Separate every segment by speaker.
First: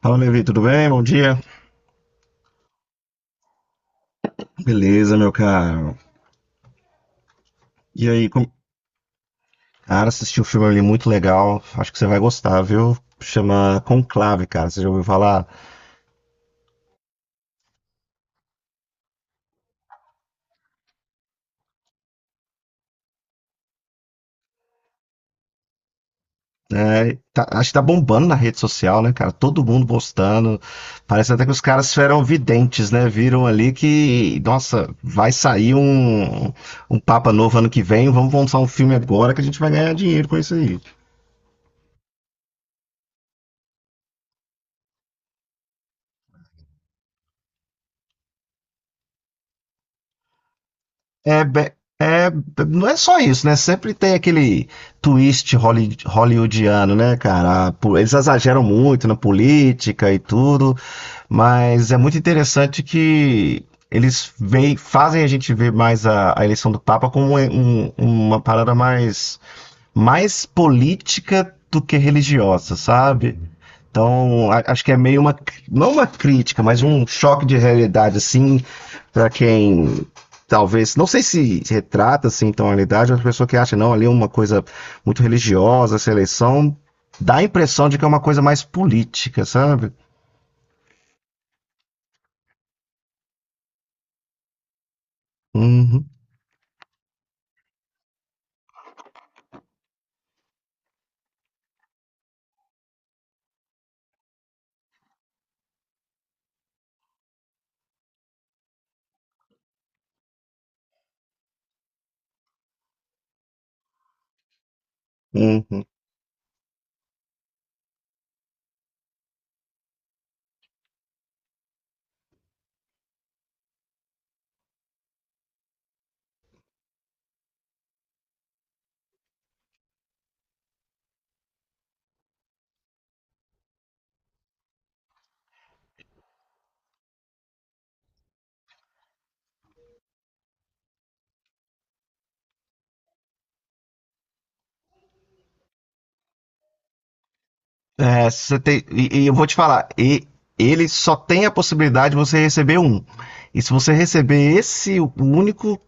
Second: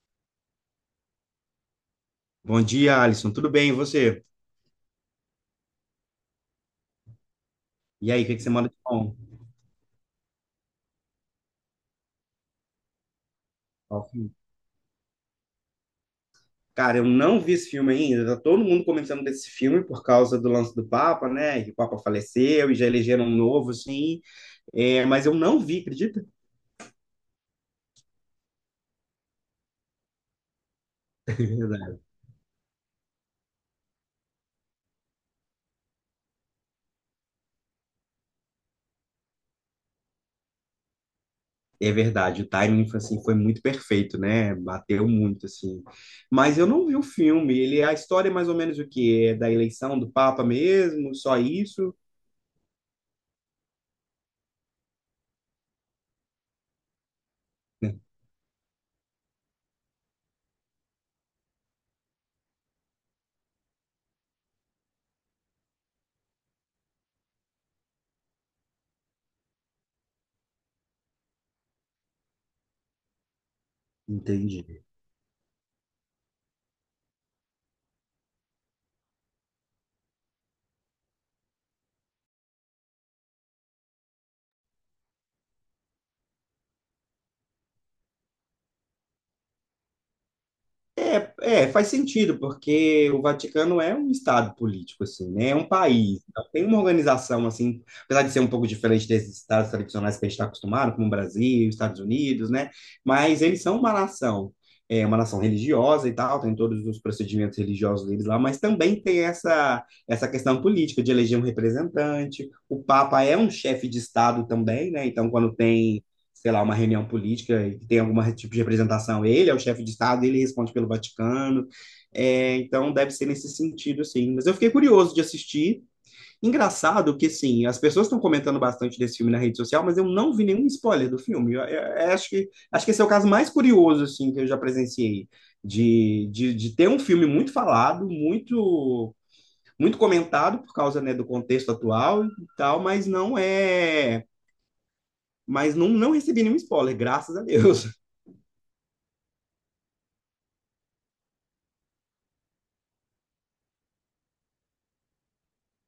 Speaker 1: Fala, Levi, tudo bem? Bom dia.
Speaker 2: Bom dia, Alisson. Tudo bem, e você?
Speaker 1: Beleza, meu caro. E
Speaker 2: E aí, o
Speaker 1: aí,
Speaker 2: que que
Speaker 1: com...
Speaker 2: você manda de bom?
Speaker 1: Cara, assisti um filme ali muito legal. Acho que você vai gostar, viu? Chama
Speaker 2: Qual filme?
Speaker 1: Conclave, cara. Você já ouviu falar?
Speaker 2: Cara, eu não vi esse filme ainda. Tá todo mundo comentando desse filme por causa do lance do Papa, né? Que o Papa faleceu e já elegeram um novo, assim. É, mas eu não vi, acredita?
Speaker 1: Acho que tá bombando na rede social, né, cara? Todo mundo postando. Parece até que os
Speaker 2: É
Speaker 1: caras
Speaker 2: verdade.
Speaker 1: eram videntes, né? Viram ali que, nossa, um Papa novo ano que vem. Vamos lançar um filme agora que a gente vai ganhar dinheiro com isso aí.
Speaker 2: É verdade, o timing foi, assim, foi muito perfeito, né? Bateu muito, assim. Mas eu não vi o filme. Ele, a história é mais ou menos o quê? É da eleição do Papa mesmo? Só
Speaker 1: É, be-
Speaker 2: isso?
Speaker 1: é, não é só isso, né? Sempre tem aquele hollywoodiano, né, cara? Eles exageram muito na política e tudo, mas é muito interessante que eles veem, fazem a gente ver mais a eleição do Papa como uma parada mais política do que religiosa, sabe? Então, acho
Speaker 2: Entendi.
Speaker 1: que é meio uma, não uma crítica, mas um choque de realidade, assim, para quem talvez, não sei se retrata assim tão a realidade, mas a pessoa que acha, não, ali é uma coisa muito religiosa, essa eleição, dá a impressão de que é uma coisa mais política, sabe?
Speaker 2: É, é, faz sentido, porque o Vaticano é um estado político, assim, né? É um
Speaker 1: Uhum,
Speaker 2: país. Então, tem uma organização, assim, apesar de ser um pouco diferente desses estados tradicionais que a gente está acostumado, como o Brasil, Estados Unidos, né? Mas eles são uma nação, é uma nação religiosa e tal, tem todos os procedimentos religiosos deles lá, mas também tem essa, essa questão política de eleger um representante. O Papa é um chefe de estado também, né? Então, quando
Speaker 1: uhum.
Speaker 2: tem sei lá, uma reunião política e que tem algum tipo de representação. Ele é o chefe de Estado, ele responde pelo Vaticano. É, então deve ser nesse sentido, assim. Mas eu fiquei curioso de assistir. Engraçado que, assim, as pessoas estão comentando bastante desse filme na rede social, mas eu não vi nenhum spoiler do filme. Eu, eu acho que esse é o caso mais curioso, assim, que eu já presenciei. De ter um filme muito falado, muito muito comentado por causa, né, do contexto atual e tal, mas não é, mas não, não recebi nenhum spoiler, graças a Deus.
Speaker 1: É, você tem, e eu vou te falar, e ele só tem a possibilidade de você receber um. E se você receber esse único,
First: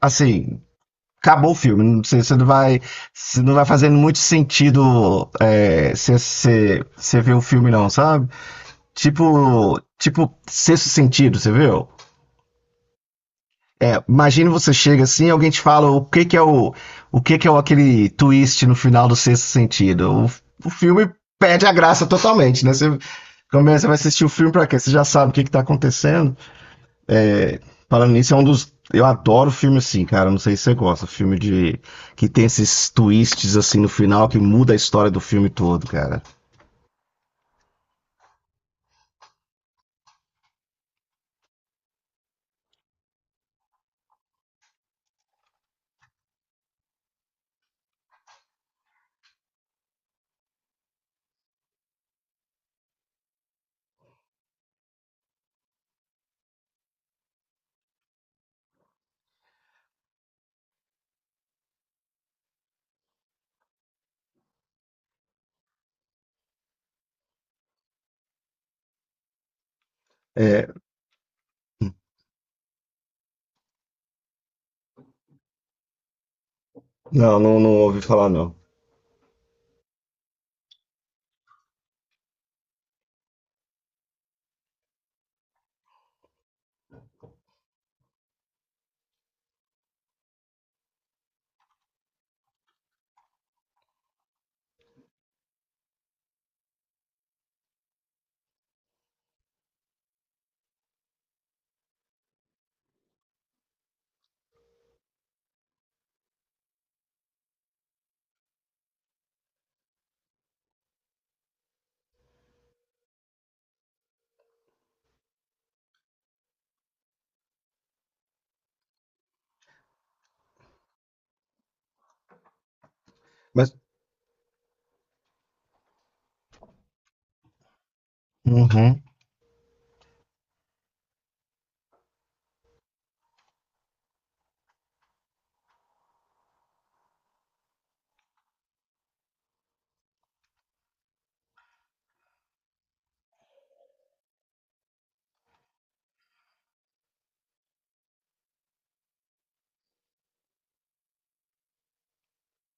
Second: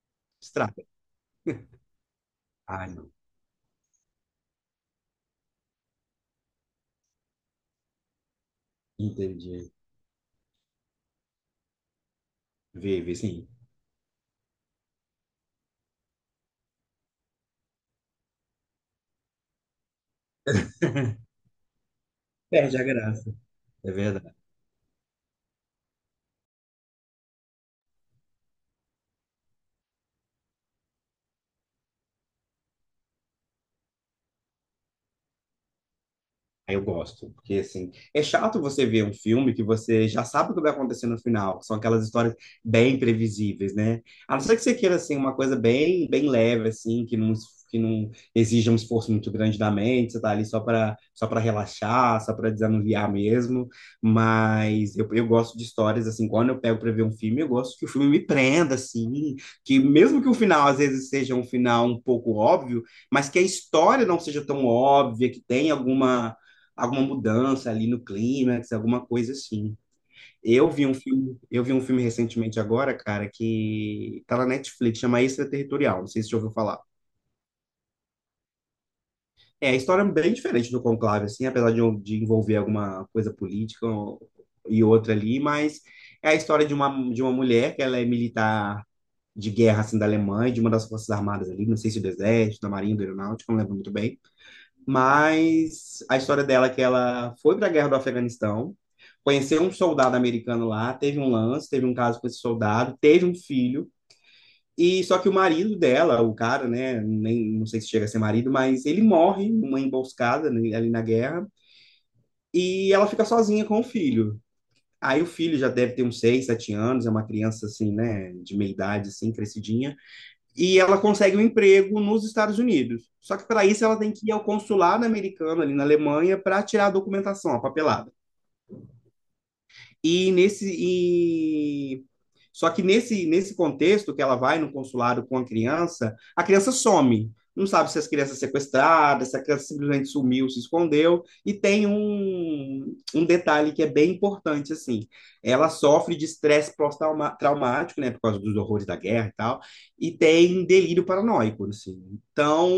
Speaker 1: assim,
Speaker 2: Estraga.
Speaker 1: acabou o filme. Não sei,
Speaker 2: Ai, não.
Speaker 1: você não vai fazendo muito sentido é, você ver o filme, não, sabe?
Speaker 2: Entendi.
Speaker 1: Tipo, sexto sentido, você viu?
Speaker 2: Vive, sim.
Speaker 1: É, imagina você chega assim, e alguém te fala o que que é o, aquele twist no final do sexto sentido. O filme perde a graça totalmente, né?
Speaker 2: Perde a
Speaker 1: Você
Speaker 2: graça.
Speaker 1: começa,
Speaker 2: É
Speaker 1: vai assistir o
Speaker 2: verdade.
Speaker 1: filme pra quê? Você já sabe o que que tá acontecendo. É, Falando nisso, é um dos. Eu adoro filme assim, cara. Não sei se você gosta. Filme de. Que tem esses twists assim no final que muda a história do filme todo, cara.
Speaker 2: Aí eu gosto, porque assim, é chato você ver um filme que você já sabe o que vai acontecer no final, que são aquelas histórias bem previsíveis, né? A não ser que você queira assim uma coisa bem, bem leve assim, que não exija um esforço muito grande da mente, você tá ali só para relaxar, só para desanuviar mesmo, mas eu gosto de histórias assim, quando eu pego para ver um filme, eu gosto que o filme me prenda assim, que mesmo que o final às vezes seja um final um pouco óbvio, mas que a história não seja tão óbvia, que tenha alguma alguma mudança ali no clímax, alguma coisa assim.
Speaker 1: É,
Speaker 2: Eu vi um filme recentemente agora, cara, que tá na Netflix, chama Extraterritorial, não sei se você já ouviu falar.
Speaker 1: não ouvi falar, não.
Speaker 2: É, a história é bem diferente do Conclave, assim, apesar de envolver alguma coisa política e outra ali, mas é a história de uma mulher que ela é militar de guerra, assim, da Alemanha, de uma das forças armadas ali, não sei se do exército, da marinha, da aeronáutica, não lembro muito bem. Mas a história dela é que ela foi para a guerra do Afeganistão, conheceu um soldado americano lá, teve um lance, teve um caso com esse soldado, teve um filho. E só que o marido dela, o cara, né, nem não sei se chega a ser marido, mas ele morre numa emboscada né, ali na guerra e ela fica sozinha com o filho. Aí o filho já deve ter uns 6 7 anos, é uma criança assim, né, de meia idade assim, crescidinha e ela consegue um emprego nos Estados Unidos. Só que para
Speaker 1: Mas.
Speaker 2: isso ela tem que ir ao consulado americano ali na Alemanha para tirar a documentação, a papelada.
Speaker 1: Uhum.
Speaker 2: E nesse e só que nesse, nesse contexto que ela vai no consulado com a criança some. Não sabe se as crianças sequestradas, se a criança simplesmente sumiu, se escondeu. E tem um, um detalhe que é bem importante, assim. Ela sofre de estresse pós-traumático, né? Por causa dos horrores da guerra e tal. E tem delírio paranoico, assim. Então,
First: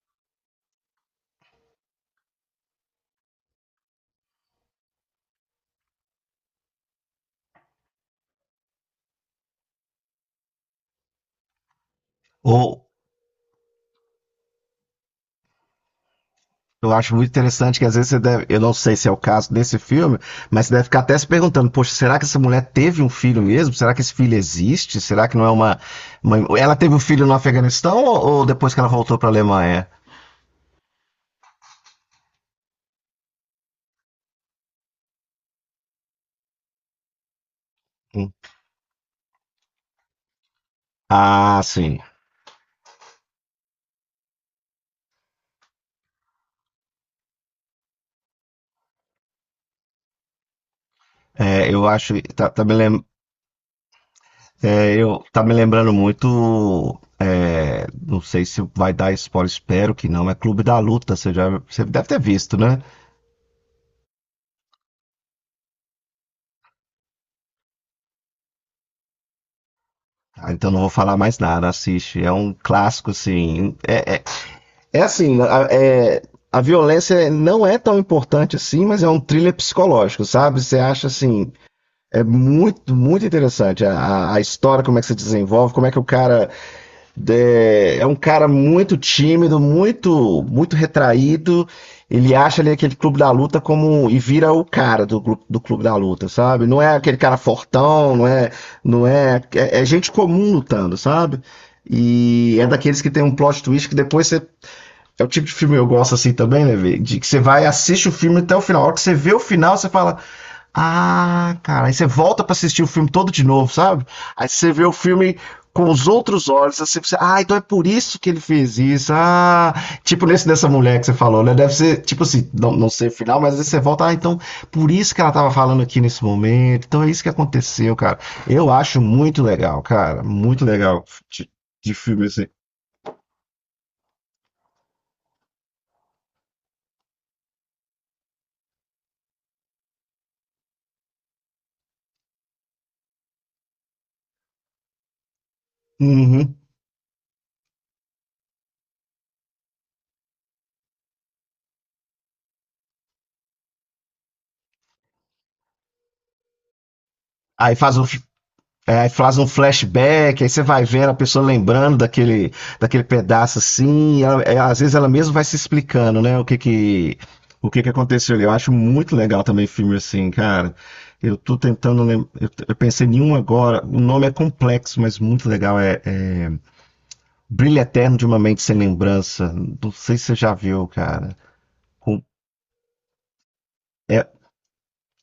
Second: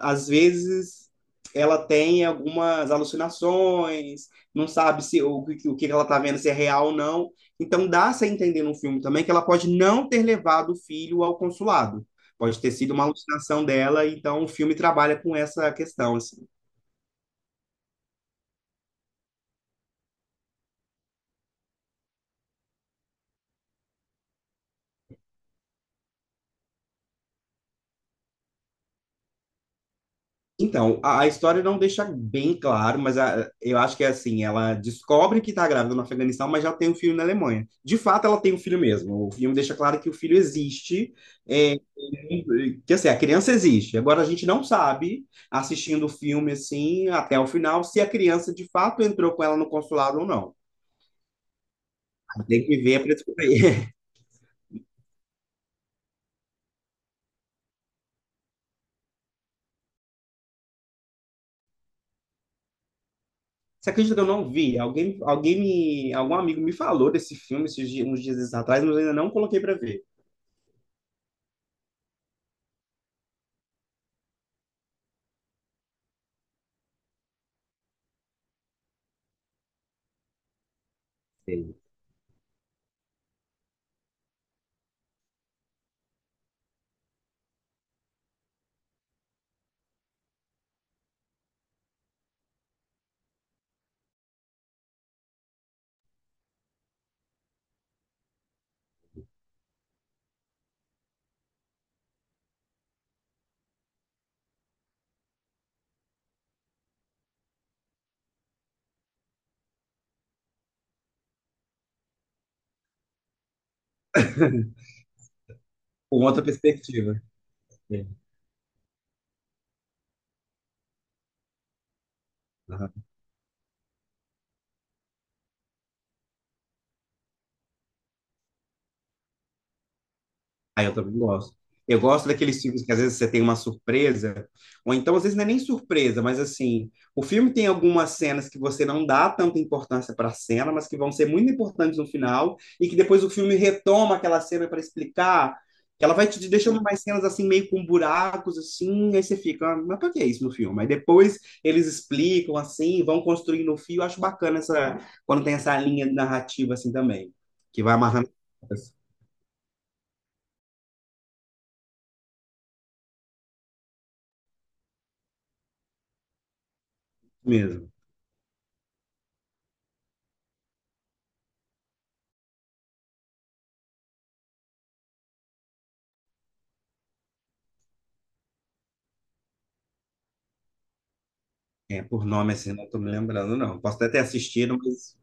Speaker 2: às vezes, ela tem algumas alucinações, não sabe se o, o que ela está vendo se é real ou não, então dá-se a entender no filme também que ela pode não ter levado o filho ao consulado. Pode
Speaker 1: Ou
Speaker 2: ter sido uma alucinação dela, então o filme trabalha com essa questão, assim.
Speaker 1: eu acho muito interessante que às vezes você deve. Eu não sei se é o caso desse filme, mas você deve ficar até se perguntando, poxa, será que essa mulher teve um filho mesmo? Será que esse filho existe? Será que não é uma. Ela teve um filho no Afeganistão ou depois que ela voltou para a Alemanha?
Speaker 2: Então, a história não deixa bem claro, mas a- eu acho que é assim, ela descobre que está grávida no Afeganistão, mas já tem um filho na Alemanha. De fato,
Speaker 1: Hum.
Speaker 2: ela tem um filho mesmo. O filme deixa claro que o filho existe,
Speaker 1: Ah,
Speaker 2: é,
Speaker 1: sim.
Speaker 2: que assim, a criança existe. Agora a gente não sabe, assistindo o filme assim, até o final, se a criança de fato entrou com ela no consulado ou não.
Speaker 1: É, eu acho.
Speaker 2: Tem que ver pra descobrir.
Speaker 1: Eu tá me lembrando muito, não sei se vai dar spoiler, espero que não, é Clube da Luta, você já, você deve ter visto, né?
Speaker 2: Você acredita que eu não vi? Alguém, alguém me, algum amigo me falou desse filme uns dias atrás, mas eu ainda não coloquei pra ver.
Speaker 1: Ah, então não vou falar mais nada, assiste, é um clássico assim, é assim, a- é, a violência não é tão importante assim, mas é um thriller psicológico, sabe? Você acha assim,
Speaker 2: Sei.
Speaker 1: é muito, muito interessante a história, como é que se desenvolve, como é que o cara é um cara muito tímido, muito, muito retraído. Ele acha ali aquele clube da luta como e vira o cara do, do clube da luta, sabe? Não é aquele cara fortão, não é, não é, é, é gente comum lutando, sabe? E é daqueles que tem um plot twist que depois você é o tipo de filme que eu gosto assim também, né, velho? De que você vai, assiste o filme até o final. A hora que você vê o final, você fala. Ah, cara, aí você volta pra assistir o filme todo de novo, sabe? Aí você vê o filme com os
Speaker 2: Com outra
Speaker 1: outros olhos, assim, você,
Speaker 2: perspectiva.
Speaker 1: ah, então é por
Speaker 2: Sei.
Speaker 1: isso que ele fez isso. Ah, tipo nesse dessa mulher que você falou, né? Deve ser, tipo assim, não, não sei o final, mas às vezes você volta, ah, então por isso que ela tava falando aqui nesse momento. Então é isso que aconteceu, cara. Eu acho muito legal, cara, muito
Speaker 2: Ah, eu
Speaker 1: legal
Speaker 2: também
Speaker 1: de,
Speaker 2: gosto.
Speaker 1: de
Speaker 2: Eu
Speaker 1: filme
Speaker 2: gosto
Speaker 1: assim.
Speaker 2: daqueles filmes que às vezes você tem uma surpresa, ou então às vezes não é nem surpresa, mas assim, o filme tem algumas cenas que você não dá tanta importância para a cena, mas que vão ser muito importantes no final, e que depois o filme retoma aquela cena para explicar, que ela vai te
Speaker 1: Uhum.
Speaker 2: deixando mais cenas assim, meio com buracos, assim, aí você fica, "Ah, mas para que é isso no filme?" Aí depois eles explicam, assim, vão construindo o fio, eu acho bacana essa, quando tem essa linha narrativa assim também,
Speaker 1: Aí
Speaker 2: que vai
Speaker 1: faz o,
Speaker 2: amarrando as
Speaker 1: É,
Speaker 2: pontas
Speaker 1: aí faz um flashback, aí você vai vendo a pessoa lembrando daquele pedaço assim, às vezes ela mesma vai se explicando, né, o que que
Speaker 2: mesmo.
Speaker 1: aconteceu ali. Eu acho muito legal também filme assim, cara. Eu tô tentando lembrar, eu pensei em um agora, o nome é complexo, mas muito legal, Brilho Eterno de uma Mente Sem Lembrança. Não sei se você já viu, cara.
Speaker 2: É,
Speaker 1: Com-
Speaker 2: por nome assim, não tô me lembrando, não. Posso até ter
Speaker 1: é,
Speaker 2: assistido, mas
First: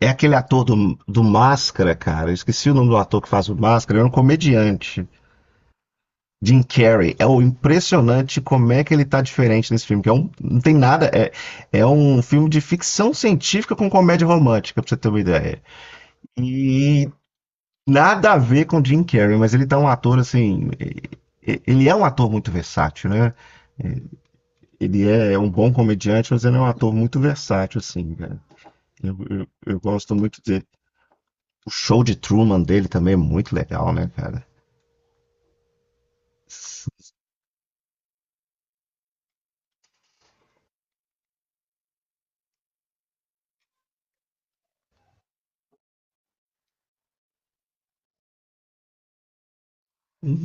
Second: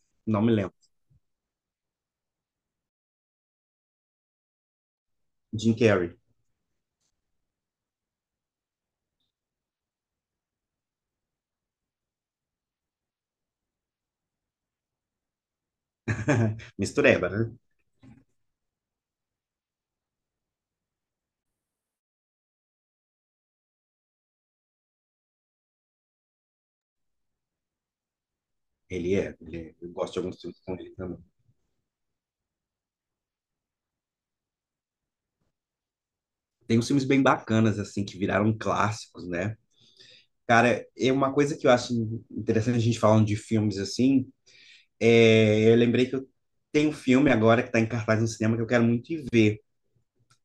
Speaker 1: é aquele
Speaker 2: não me
Speaker 1: ator
Speaker 2: lembro.
Speaker 1: do Máscara, cara, eu esqueci o nome do ator que faz o Máscara, ele é um comediante.
Speaker 2: Jim Carrey.
Speaker 1: Jim Carrey. É o impressionante como é que ele tá diferente nesse filme, que é um, não tem nada, é um filme de ficção científica com comédia romântica, pra você ter uma ideia. E
Speaker 2: Mistureba, né?
Speaker 1: nada a ver com Jim Carrey, mas ele tá um ator assim, ele é um ator muito versátil, né? Ele é é um bom comediante, mas ele é um ator muito versátil, assim, cara.
Speaker 2: Ele é, ele é.
Speaker 1: Eu
Speaker 2: Eu gosto
Speaker 1: gosto
Speaker 2: de alguns
Speaker 1: muito
Speaker 2: filmes
Speaker 1: dele.
Speaker 2: com ele também.
Speaker 1: O show de Truman dele também é muito legal, né, cara?
Speaker 2: Tem uns filmes bem bacanas, assim, que viraram clássicos, né? Cara, é uma coisa que eu acho interessante a gente falando de filmes assim, é, eu lembrei que eu tenho um filme agora que tá em cartaz no cinema que eu quero muito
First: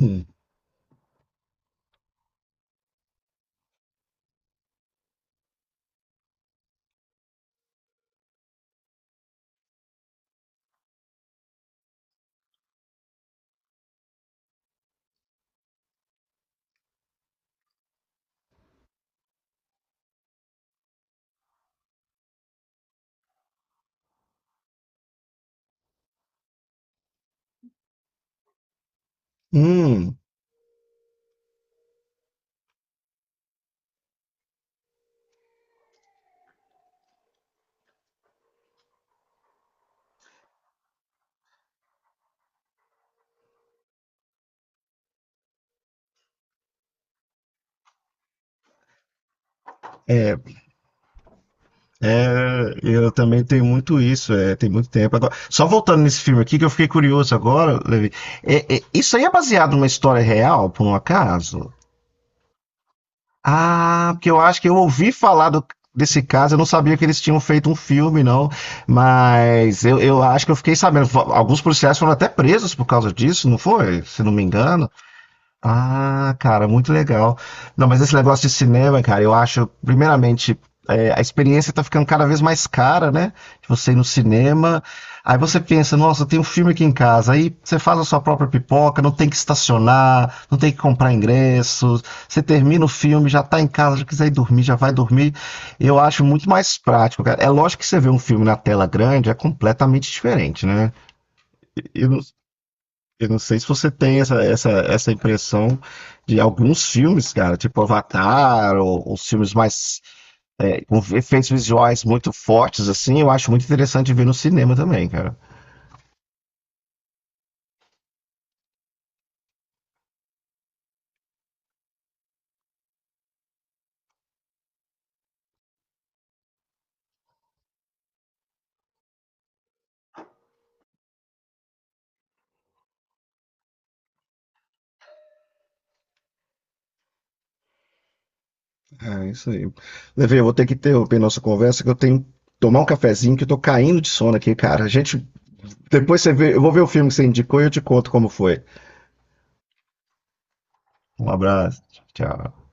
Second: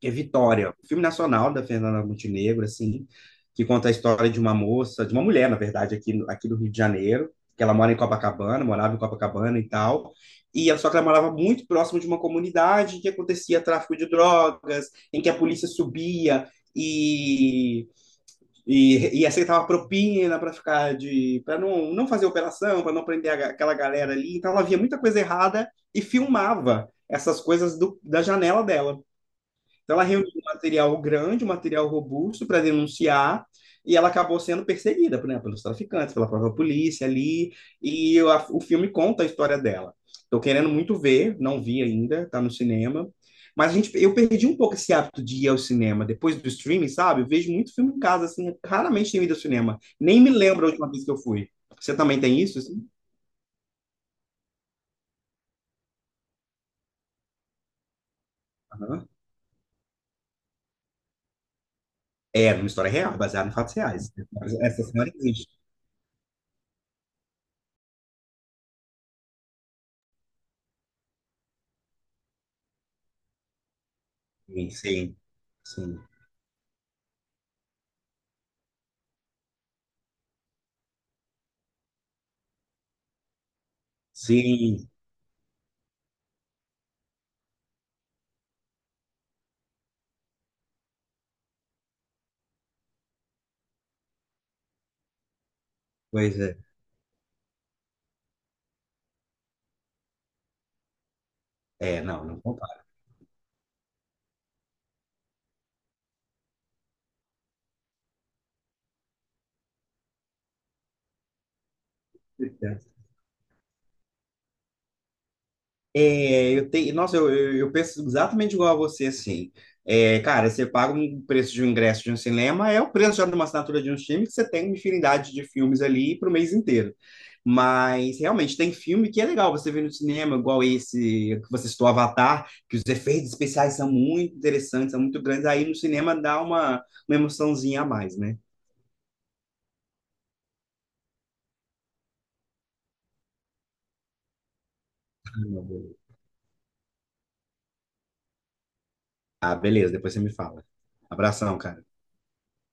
Speaker 2: que é Vitória, um filme nacional da Fernanda Montenegro, assim, que conta a história de uma moça, de uma mulher, na verdade, aqui, aqui do Rio de Janeiro, que ela mora em Copacabana, morava em Copacabana e tal, só que ela morava muito próximo de uma comunidade em que acontecia tráfico de drogas, em que a polícia subia e e aceitava propina para ficar de para não, não fazer operação, para não prender a aquela galera ali, então ela via muita coisa errada e filmava essas coisas do, da janela dela. Então, ela
Speaker 1: Hum.
Speaker 2: reuniu um material grande, um material robusto para denunciar, e ela acabou sendo perseguida, por exemplo, pelos traficantes, pela própria polícia ali, e o, o filme conta a história dela. Estou querendo muito ver, não vi ainda, está no cinema. Mas a gente, eu perdi um pouco esse hábito de ir ao cinema depois do streaming, sabe? Eu vejo muito filme em casa, assim, raramente tenho ido ao cinema. Nem me lembro a última vez que eu fui. Você também tem isso?
Speaker 1: É,
Speaker 2: Assim?
Speaker 1: eu também tenho muito isso, é, tem muito tempo. Agora, só voltando nesse filme aqui, que eu fiquei curioso agora, Levi.
Speaker 2: Aham.
Speaker 1: Isso aí é baseado numa história real, por um acaso?
Speaker 2: É, uma história real, baseada em fatos
Speaker 1: Ah,
Speaker 2: reais.
Speaker 1: porque eu acho que eu
Speaker 2: Essa senhora
Speaker 1: ouvi
Speaker 2: existe.
Speaker 1: falar do- desse caso, eu não sabia que eles tinham feito um filme, não. Mas eu acho que eu fiquei sabendo. Alguns policiais foram até presos por causa disso, não foi? Se não me
Speaker 2: Sim,
Speaker 1: engano.
Speaker 2: sim. Sim,
Speaker 1: Ah, cara, muito legal. Não, mas esse negócio de cinema, cara, eu acho, primeiramente, a experiência tá ficando cada vez mais cara, né? De você ir no cinema.
Speaker 2: sim.
Speaker 1: Aí você pensa, nossa, tem um filme aqui em casa. Aí você faz a sua própria pipoca, não tem que estacionar, não tem que comprar ingressos. Você termina o filme, já tá em casa, já quiser ir dormir, já vai dormir. Eu acho
Speaker 2: Pois
Speaker 1: muito
Speaker 2: é.
Speaker 1: mais prático, cara. É lógico que você vê um filme na tela grande, é completamente diferente, né?
Speaker 2: É, não, não compara.
Speaker 1: Eu não sei se você tem essa impressão de alguns filmes, cara, tipo Avatar, ou filmes mais com efeitos visuais muito fortes, assim, eu acho muito interessante ver no cinema também, cara.
Speaker 2: É, eu tenho, nossa, eu, eu penso exatamente igual a você, assim. É, cara, você paga um preço de um ingresso de um cinema, é o preço já de uma assinatura de um filme que você tem uma infinidade de filmes ali para o mês inteiro. Mas realmente tem filme que é legal você ver no cinema, igual esse que você citou, Avatar, que os efeitos especiais são muito interessantes, são muito grandes. Aí no cinema dá uma emoçãozinha a mais, né?
Speaker 1: É, isso aí. Levei, eu vou ter que interromper nossa conversa, que eu tenho que tomar um cafezinho, que eu tô caindo de sono aqui, cara. A gente, depois você vê, eu vou ver o filme que você indicou e eu te conto como foi.
Speaker 2: Ah, beleza, depois você me fala.
Speaker 1: Um
Speaker 2: Abração,
Speaker 1: abraço,
Speaker 2: cara.
Speaker 1: tchau.